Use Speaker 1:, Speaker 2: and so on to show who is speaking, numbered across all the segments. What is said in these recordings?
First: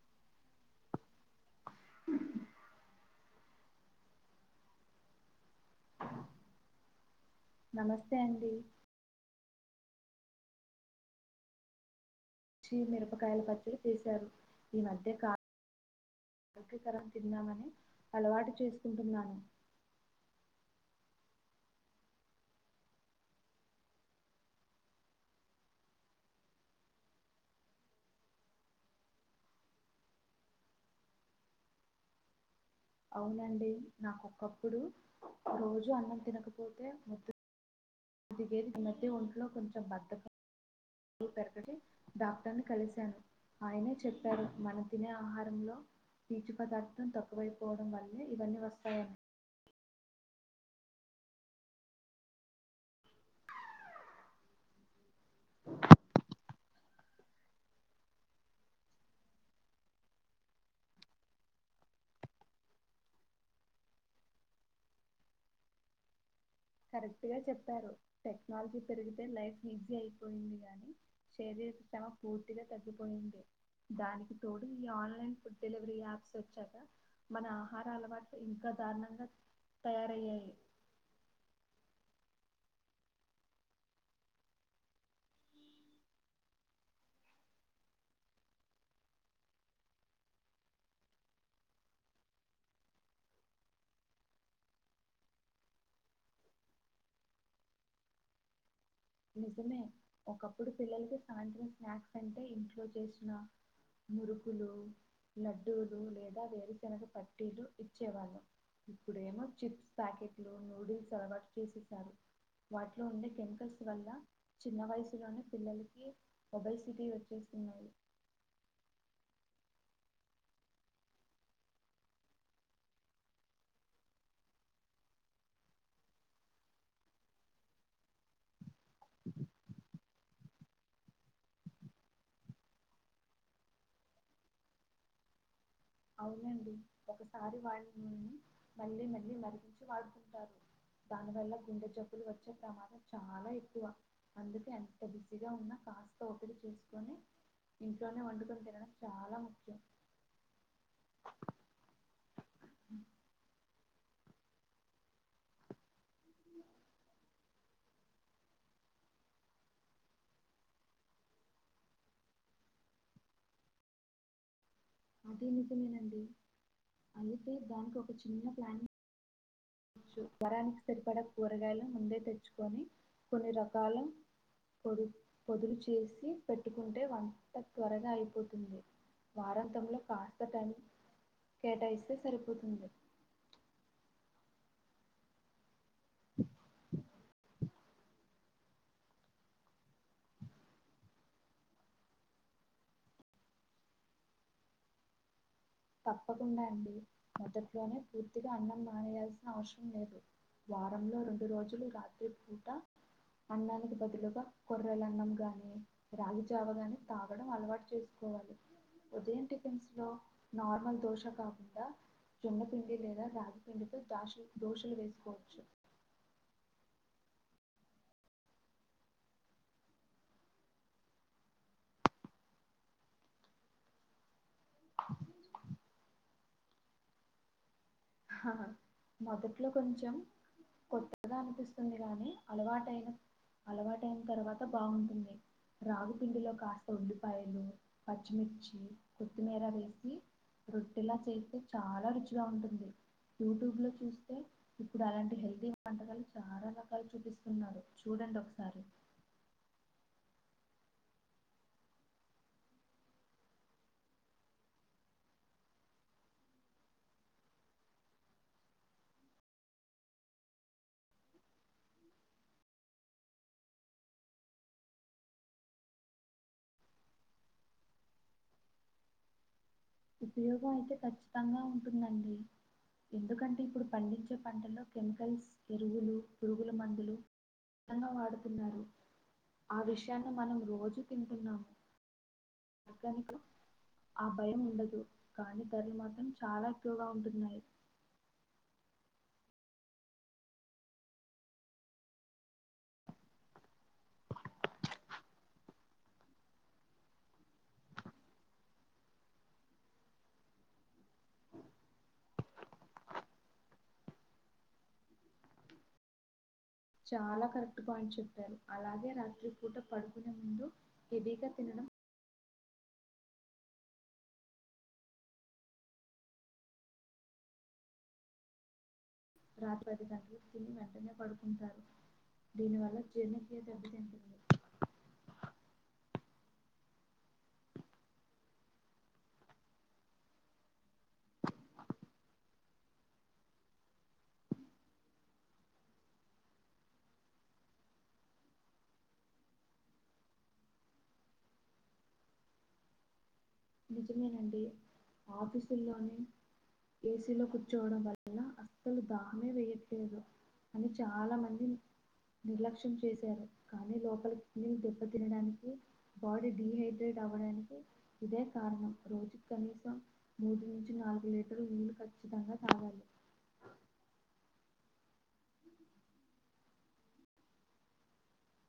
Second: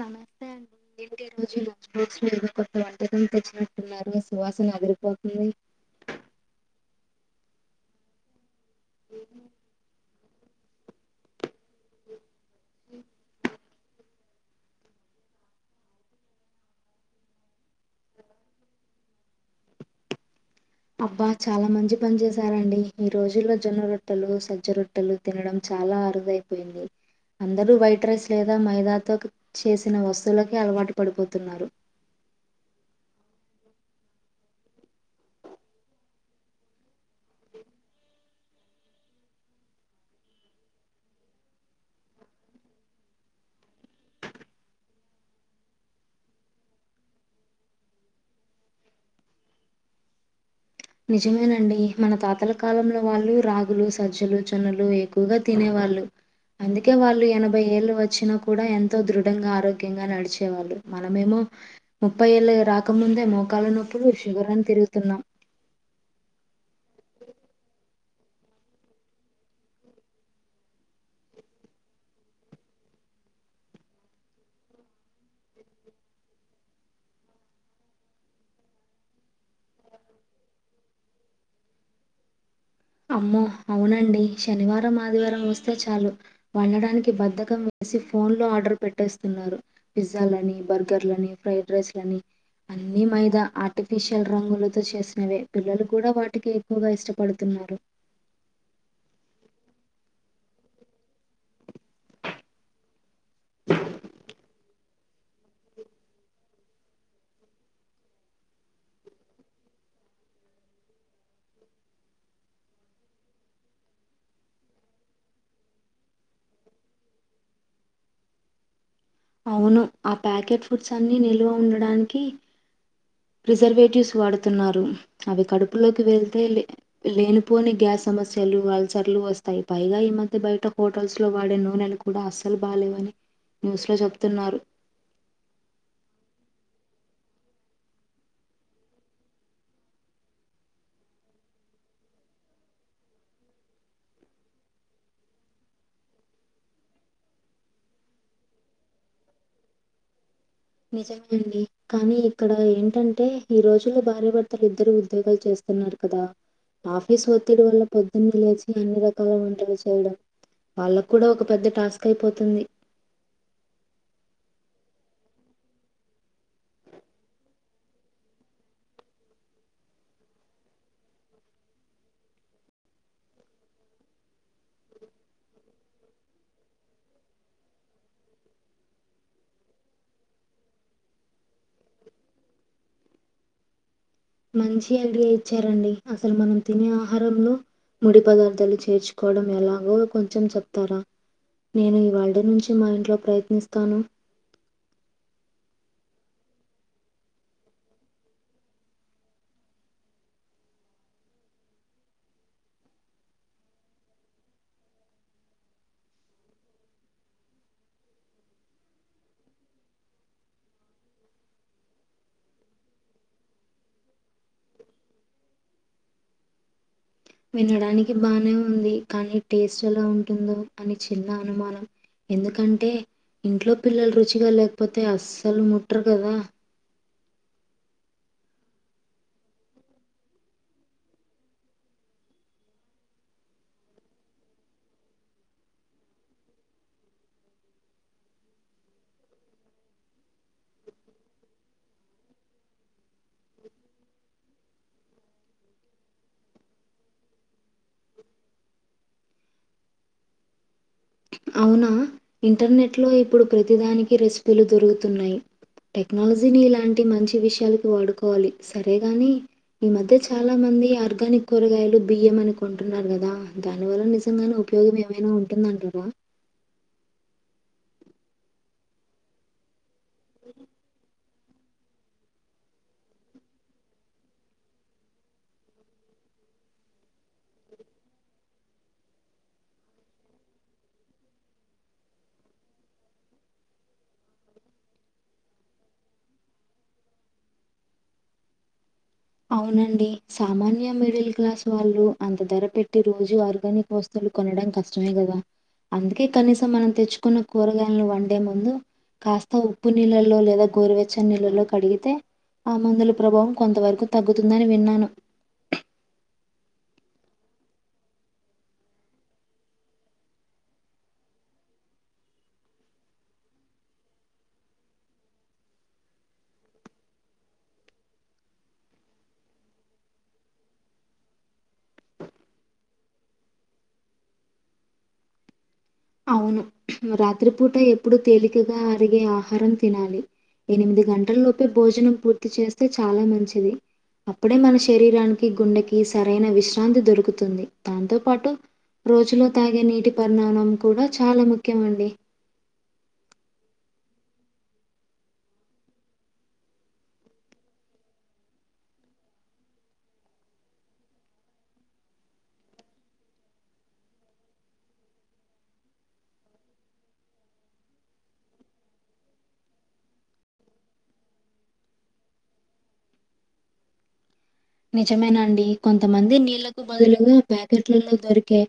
Speaker 1: నమస్తే అండి. ఏంటి ఈ రోజు లంచ్ బాక్స్ లో, ఏదో కొత్త వంటకం తెచ్చినట్టున్నారు. సువాసన అదిరిపోతుంది.
Speaker 2: నమస్తే అండి.
Speaker 1: ఉ ఉ
Speaker 2: చి మిరపకాయల పచ్చడి. చేశారు. ఈ మధ్య కా ఆరోగ్యకరం తిందామని అలవాటు చేసుకుంటున్నాను.
Speaker 1: అబ్బా చాలా మంచి పని చేసారండి. ఈ రోజుల్లో జొన్న రొట్టెలు. సజ్జ రొట్టె. రొట్టెలు తినడం చాలా అరుదైపోయింది అందరూ వైట్ రైస్ లేదా మైదాతో చేసిన వస్తువులకే. అలవాటు పడిపోతున్నారు.
Speaker 2: అవునండి నాకు ఒక్కప్పుడు రోజు అన్నం తినకపోతే ముద్ద. అందుకే ఈ మధ్య ఒంట్లో కొంచెం బద్దకం. నేన్ పెద్దటి డాక్టర్ ని కలిశాను. ఆయనే చెప్పారు మనం తినే ఆహారంలో. పీచు పదార్థం తక్కువైపోవడం వల్లే, ఇవన్నీ వస్తాయట.
Speaker 1: నిజమేనండి మన తాతల కాలంలో. వాళ్ళు రాగులు సజ్జలు జోన్నలు ఎక్కువగా తినే వాళ్ళు. అందుకే వాళ్ళు ఎనభై ఏళ్ళు వచ్చినా కూడా ఎంతో దృఢంగా ఆరోగ్యంగా నడిచేవాళ్ళు. మనమేమో. ముప్పై ఏళ్ళు రాకముందే మోకాల్ల నొప్పులు. షుగర్ అని తిరుగుతున్నాం
Speaker 2: కరెక్ట్ గా చెప్పారు. టెక్నాలజీ పెరిగితే లైఫ్ ఈజీ అయిపోయింది గాని, శరీర శ్రమ పూర్తిగా తగ్గిపోయింది. దానికి తోడు ఈ ఆన్లైన్ ఫుడ్ డెలివరీ యాప్స్ వచ్చాకా. మన ఆహార అలవాట్లు ఇంకా దారుణంగా తయారయ్యాయి.
Speaker 1: అమ్మో అవునండి శనివారం, ఆదివారం వస్తే చాలు. వండడానికి బద్దకం వేసి. ఫోన్ లో ఆర్డర్ పెట్టేస్తున్నారు. పిజ్జాలని బర్గర్ లని ఫ్రైడ్ రైస్ లని. అన్ని మైదా ఆర్టిఫిషియల్ రంగులతో చేసినవే. పిల్లలు కూడా వాటికే ఎక్కువగా ఇష్టపడుతున్నారు.
Speaker 2: నిజమే ఒకప్పుడు పిల్లలకి సాయంత్రం. స్నాక్స్ అంటే, ఇంట్లో చేసిన మురుకులు. లడ్డులు లేదా వేరుశనగ పట్టీలు ఇచ్చేవాళ్ళం. ఇప్పుడేమో చిప్స్ ప్యాకెట్లు నూడుల్స్ అలవాటు చేసేసారు. వాటిలో ఉండే కెమికల్స్. వల్ల చిన్న వయసులోనే పిల్లలకి ఓబయ్ సిటీ వచ్చేస్తుందండి.
Speaker 1: అవును ఆ ప్యాకెట్ ఫుడ్స్ అన్ని నిల్వ ఉండడానికి. ప్రిజర్వేటివ్స్ వాడుతున్నారు. అవి కడుపులోకి వెళ్తేలే. లేనిపోని గ్యాస్ సమస్యలు అలసర్లు వస్తాయి పైగా ఈ మ. ఐతే బయట హోటల్స్ లో వాడే నూనెలు కూడా అస్సలు బాగోలేేవని న్యూస్ లో చెప్తున్నారు.
Speaker 2: అవునండి ఒకసారి వాడిన నూనెను మళ్ళీ మళ్ళీ మరిగించి వాడుకుంటారు. దాని వల్ల గుండె జబ్బులు వచ్చే ప్రమాదం చాలా ఎక్కువ. అందుకే ఎంత బిజీగా ఉన్నా కాస్త ఓపిక చేసుకొని. ఇంట్లోనే వండుకని తినడం చాలా ముఖ్యం.
Speaker 1: నిజమే నండి కానీ ఇక్కడ ఏంటంటే. ఈ రోజు. భార్యభర్తలు ఇద్దరు ఉద్యోగాలు చేస్తున్నారు కదా ఆఫీస్ ఒత్తిడి వల్ల పొద్దున్న లేచి ఎన్ని రకాల వంటలు చేయడం వాళ్ళ కూడా ఒక పెద్ద టాస్క్ అయిపోతుంది
Speaker 2: అదే నిజమేనండి అయితే దానికి ఒక చిన్న ప్లానింగ్ వారానికి సరిపడ కూరగాయలు ముందే తెచ్చుకొని కొన్ని రకాల పొదుపూ పొదుపు చేసి పెట్టుకుంటే వంట త్వరగా అయిపోతుంది వారాంతంలో కాస్త టైం కేటాయిస్తే సరిపోతుంది
Speaker 1: మంచి ఐడియా ఇచ్చారండి అసలు మనం తినే ఆహారంలో ముడి పదార్థాలు చేర్చు కోవడం ఎలాగో కొంచెం చెప్తారా నేను ఈవాల్టి నుంచి మా ఇంట్లో ప్రయత్నిస్తాను
Speaker 2: తప్పకుండా అండి మొదట్లోనే పూర్తిగా అన్నం మానేయాల్సిన అవసరం లేదు వారంలో రెండు రోజులు రాత్రి పూట అన్నానికి బదులుగా కొర్రెల అన్నం గాని రాగి జావగాని తాగడం అలవాటు చేసుకోవాలి ఉదయం టిఫిన్స్ లో నార్మల్ దోశ కాకుండా జొన్నపిండి లేదా రాగిపిండితో దాష దోశలు వేసుకోవచ్చు
Speaker 1: వినడానికి బానే ఉంది కానీ టేస్ట్ ఎలా ఉంటుందో అని చిన్న అనుమానం ఎందుకంటే ఇంట్లో పిల్లలు రుచిగా లేకపోతే అస్సలు ముట్టరు కదా
Speaker 2: మొదట్లో కొంచెం కొత్తగా అనిపిస్తుంది గానీ అలవాటయిన అలవాటయిన తర్వాత బాగుంటుంది రాగుపిండిలో కాస్త ఉల్లిపాయలు పచ్చిమిర్చి కొత్తిమీర వేసి రొట్టలా చేస్తే చాలా రుచిగా ఉంటుంది యూట్యూబ్ లో చూస్తే ఇప్పుడు అలాంటి హెల్తీ వంటకాలు చాలా రకాలు చూపిస్తున్నారు చూడండి ఒకసారి
Speaker 1: అవునా ఇంటర్నెట్లో ఇప్పుడు ప్రతిదానికి రెసిపీలు దొరుకుతున్నాయి టెక్నాలజీని ఇలాంటి మంచి విషయాలకు వాడుకోవాలి సరేగాని ఈ మధ్య చాలా మంది ఆర్గానిక్ కూరగాయలు బియ్యం అనికుంటున్నారు కదా దాని వల్ల నిజంగానే ఉపయోగం ఏమైనా ఉంటుందంటారా
Speaker 2: ఉపయోగం అయితే ఖచ్చితంగా ఉంటుందండి ఎందుకంటే ఇప్పుడు పండించే పంటల్లో కెమికల్స్ ఎరువులు పురుగుల మందులు అన్నం వాడుతున్నారు ఆ విషయాన్ని మనం రోజూ తింటున్నాము ఆ భయము ఉండదు కానీ ధరలు మాత్రం చాలా ఎక్కువగా ఉంటున్నాయి
Speaker 1: అవునండి సామాన్య మిడిల్ క్లాస్ వాళ్ళు అంత ధర పెట్టి పెట్టీ రోజు ఆర్గానిక్ వస్తువులు కొనడం కష్టమే కదా అందుకే కనీసం మనం తెచ్చుకున్న కూరగాయలును వన్డే ముందు కాస్త ఉప్పు నీళ్ళల్లో లేదా గోరువెచ్చని నీళ్ళల్లో కడిగితే ఆ మందుల ప్రభావం కొంతవరకు తగ్గుతుందని విన్నాను
Speaker 2: చాలా కరెక్ట్ పాయింట్ చెప్పారు అలాగే రాత్రి పూట పడుకునే ముందు హెవీగా తినడం రాత్రి పది గంటలుకు తిని వెంటనే పడుకుంటారు దీనివల్ల జీర్ణకీయ దెబ్బతింటుంది
Speaker 1: అవును రాత్రిపూట ఎప్పుడు తేలికగా అరిగే ఆహారం తినాలి ఎనిమిది గంటల లోపే భోజనం పూర్తి చేస్తే చాలా మంచిది అప్పుడే మన శరీరానికి గుండెకి సరైన విశ్రాంతి దొరుకుతుంది దాంతో పాటు రోజులో తాగే నీటి పరిణామం కూడా చాలా ముఖ్యమ అండి
Speaker 2: నిజమేనండి ఆఫీసుల్లోని ఏసీలో కూర్చోవడం వల్ల అసలు దామే వేయట్లేదు అని చాల మంది నిర్లక్ష్యం చేశారు కానీ లోపలికి దెబ్బ తినడానికి బాడీ డిహైడ్రేట్ అవ్వడానికి ఇదే కారణం రోజుకి కనీసం మూడు నుంచి నాలుగు లీటర్ నీళ్ళలు ఖచ్చితంగా తాగాలి
Speaker 1: నిజమే అండి కొంతమంది నీళ్లకు బదులుగా ప్యాకెట్లలో దొరికే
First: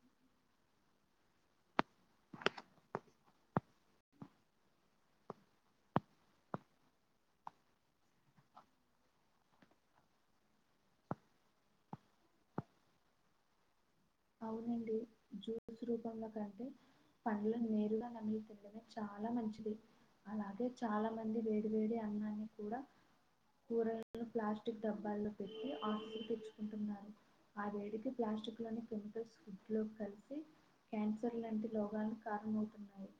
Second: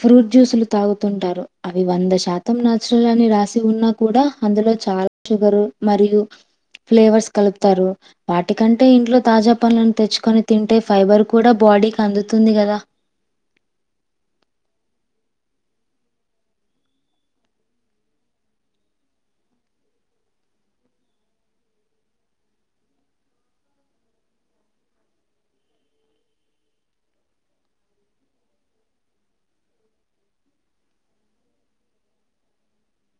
Speaker 1: ఫ్రూట్ జ్యూసులు తాగుతుంటారు అవి వంద శాతం నాచురల్ అని రాసి ఉన్నా కూడా అందులో చాల షుగరు మరియు ఫ్లేవర్స్ కలుపుతారు వాటికంటే ఇంట్లో తాజ పండ్లను తెచ్చుకొని తింటే ఫైబర్ కూడా బాడీకి అందుతుంది కదా
Speaker 2: అవునండి జ్యూస్ రూపంలో కంటే పండ్లు నేరుగా నమిలి తినడమే చాల మంచిది అలాగే చాల మంది వేడి వేడి అన్నాన్ని కూడ కూరలను ప్లాస్టిక్ డబ్బాల్లో పెట్టి [unintelligible] తెచ్చుకుంటున్నారు ఆ వేడికి ప్లాస్టిక్ లోని ఫుడ్ లో కలిసి క్యాన్సర్ లాంటి రోగాలకు కారణమవుతున్నాయి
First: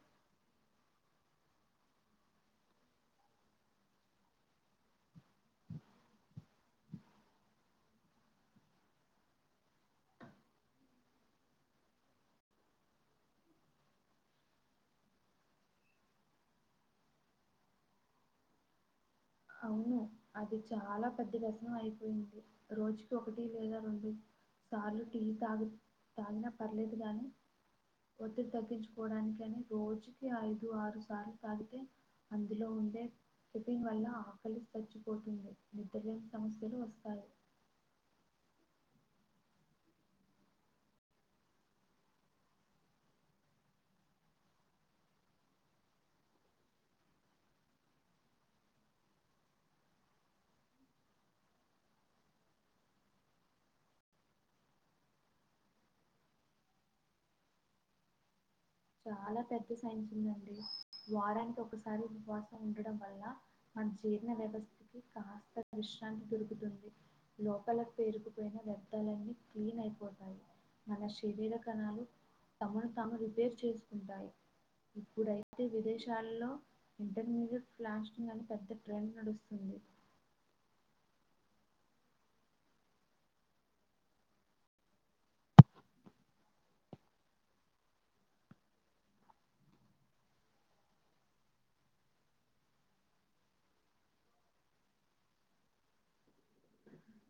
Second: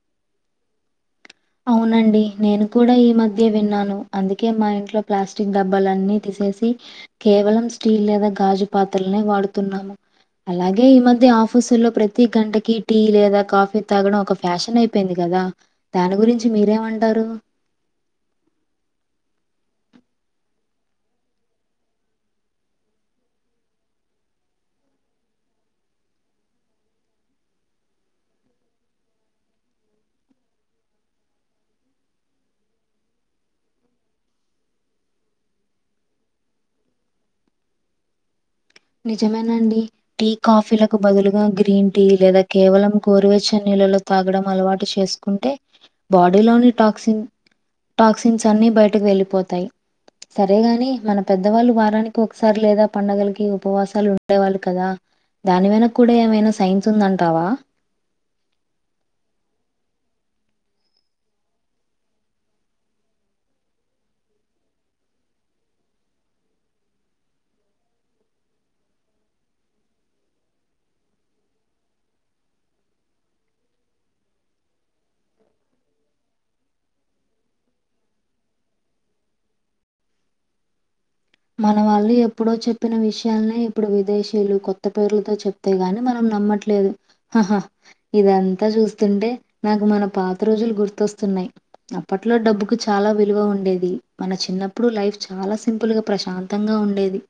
Speaker 1: అవునండి నేను కూడ ఈ మధ్యే విన్నాను అందుకే మా ఇంట్లో ప్లాస్టిక్ డబ్బాలన్నీ తీసేసి కేవలం స్టీల్ లేదా గాజు పాత్రలనే వాడుతున్నాము అలాగే ఈ మధ్య ఆఫీసుల్లో ప్రతి గంటకి టీ లేదా కాఫీ తాగడం ఒక ఫ్యాషన్ [unintelligible] కదా దాని గురించి మీరేమంటారు
Speaker 2: అవును అది చాల పెద్ద వేసనం అయిపోయింది రోజుకి ఒకటి లేదా రెండు సార్లు టీ తాగు తాగినా పర్లేదు గాని ఒత్తిడి తగ్గించుకోవడానికి అని రోజుకి ఐదు ఆరు సార్లు తాగితే అందులో ఉండే [unintelligible] వల్ల ఆకలి చచ్చిపోతుంది నిద్రలేని సమస్యలు వస్తాయి
Speaker 1: నిజమేనండి టీ కాఫీలకు బదులుగా గ్రీన్ టీ లేదా కేవలం గోరివేచ్చ నీళ్ళలో తాగడం అలవాటు చేసు ఉంటే బాడీలోని టాక్సిన్ టాక్సిన్స్ అన్ని బయటకు వెళ్ళిపోతాయ్ సరేగాని మన పెద్దవాళ్ళు వారానికి ఒకసారి లేదా పండగలకి ఉపవాసాలు ఉండేవాళ్ళు కదా దాని వెనక కూడ ఏమైనా సైన్స్ ఉందంటావా
Speaker 2: చాలా పెద్ద సైన్స్ ఉందండి వారానికి ఒకసారి కోసం ఉపవాసం ఉండడం వల్ల మన జీర్ణ వ్యవస్థకి కాస్త విశ్రాంతి దొరుకుతుంది లోపలకు పేరుకుపోయిన వ్యర్థాలన్నీ క్లీన్ అయిపోతాయ్ మన శరీర కణాలు తమను తాము రిపేర్ చేసుకుంటాయ్ ఇప్పుడైతే విదేశాల్లో ఇంటర్మీడియట్ ఫ్లాస్టింగ్ అని పెద్ద ట్రెండ్ నడుస్తుంది
Speaker 1: మన వాళ్ళు ఎప్పుడో చెప్పిన విషయాలనే ఇప్పుడు విదేశీయులు కొత్త పేర్లతో చెప్ అంతే గాని మనం నమ్మట్లేదు ఆహా ఇదంతా చూస్తుంటే నాకు మన పాత రోజులు గుర్తొస్తునాయ్ అప్పట్లో డబ్బుకు చాల విలువ ఉండేది మన చిన్నప్పుడు లైఫ్ చాలా సింపుల్ గా ప్రశాంతంగ ఉండేది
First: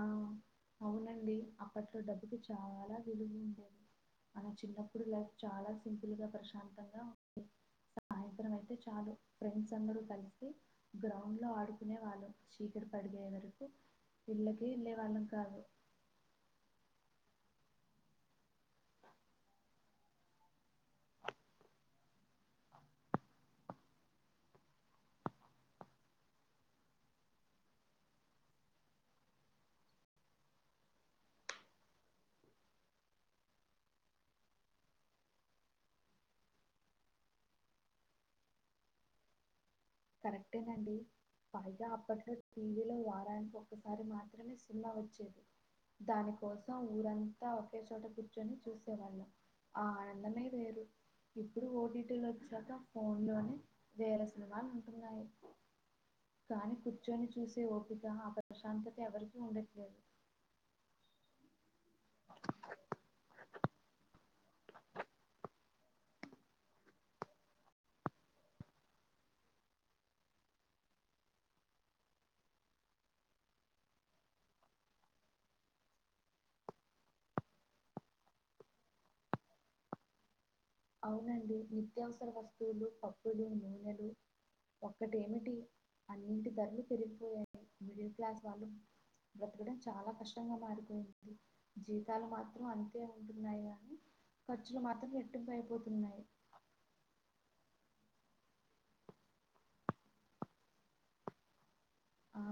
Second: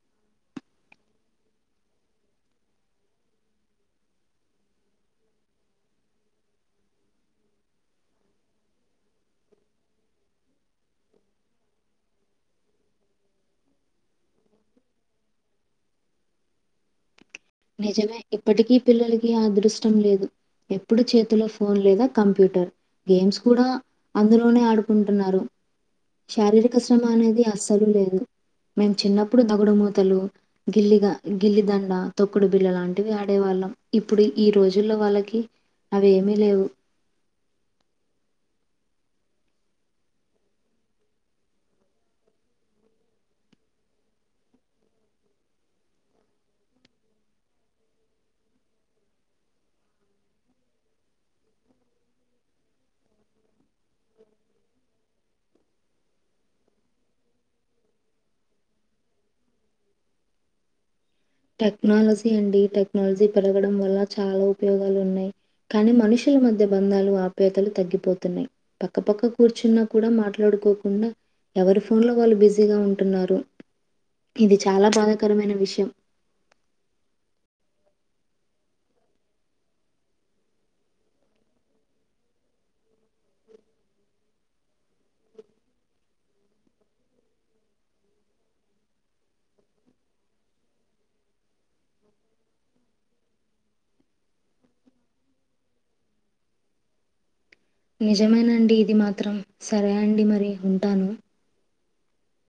Speaker 2: ఆ అవునండి అప్పట్లో డబ్బులు చాల విలువ ఉండే మన చిన్నప్పుడు లైఫ్ చాల సింపుల్ గా ప్రశాంతంగా ఉంది సాయంత్రం అయితే చాలు ఫ్రెండ్స్ అందరూ కలిసి గ్రౌండ్ లో ఆడుకునే వాళ్ళు చీకటి పడిపోయే వరకు ఇళ్ళకే వెళ్ళే వాళ్ళం కాదు
Speaker 1: నిజమే ఇప్పటికీ పిల్లలకి ఆ అదృష్టం లేదు ఎప్పుడూ చేతిలో ఫోన్ లేదా కంప్యూటర్ గేమ్స్ కూడా అందులోనే ఆడుకుంటున్నారు శారీరక శ్రమ అనేది అస్సలు లేదు మేము చిన్నప్పుడు దగుడుమూతలు గిల్లిగా గిల్లిదండ తొక్కుడు బిళ్ల లాంటివి ఆడేవాళ్ళం ఇప్పుడు ఈ రోజుల్లో వాళ్ళకి అవి ఏమీ లేవు
Speaker 2: కరెక్టే నండి పైగా అప్పట్లో టీ వీ లో వారానికి ఒకసారి మాత్రమే సినిమా వచ్చేది దాని కోసం ఊరంతా ఒకే చోట కూర్చొని చూసేవాళ్ళం ఆ ఆనందమే వేరు ఇప్పుడు ఓ టీ టీ లొచ్చాక ఫోన్ లోనే వేల సినిమాలు ఉంటున్నాయి కానీ కూర్చొని చూసే ఓపిక ఆ ప్రశాంతత ఎవరికీ ఉండట్లేదు
Speaker 1: టెక్నాలజీ అండి టెక్నాలజీ పెరగడం వల్ల చాలా ఉపయోగాలు ఉన్నాయి కానీ మనుషుల మధ్య బంధాలు ఆప్యాయతలు తగ్గిపోతున్నాయి పక్కపక్క కూర్చున్నా కూడా మాట్లాడుకోకుండా ఎవరి ఫోన్ లో వాళ్ళు బిజీగా ఉంటున్నారు ఇది చాలా బాధాకరమైన విషయం
Speaker 2: అవునండి నిత్యావసర వస్తువులు పప్పులు నూనెలు ఒక్కటేమిటి అన్నింటి ధరలు పెరిగిపోయాయి మిడిల్ క్లాస్ వాళ్ళు బ్రతకడం చాలా కష్టంగా మారిపోయింది జీతాలు మాత్రం అంతే ఉంటున్నాయి గానీ ఖర్చులు మాత్రం రెట్టింపు అయిపోతున్నాయి
Speaker 1: నిజమేనండి ఇది మాత్రం సరే అండి మరి ఉంటాను
Speaker 2: ఆ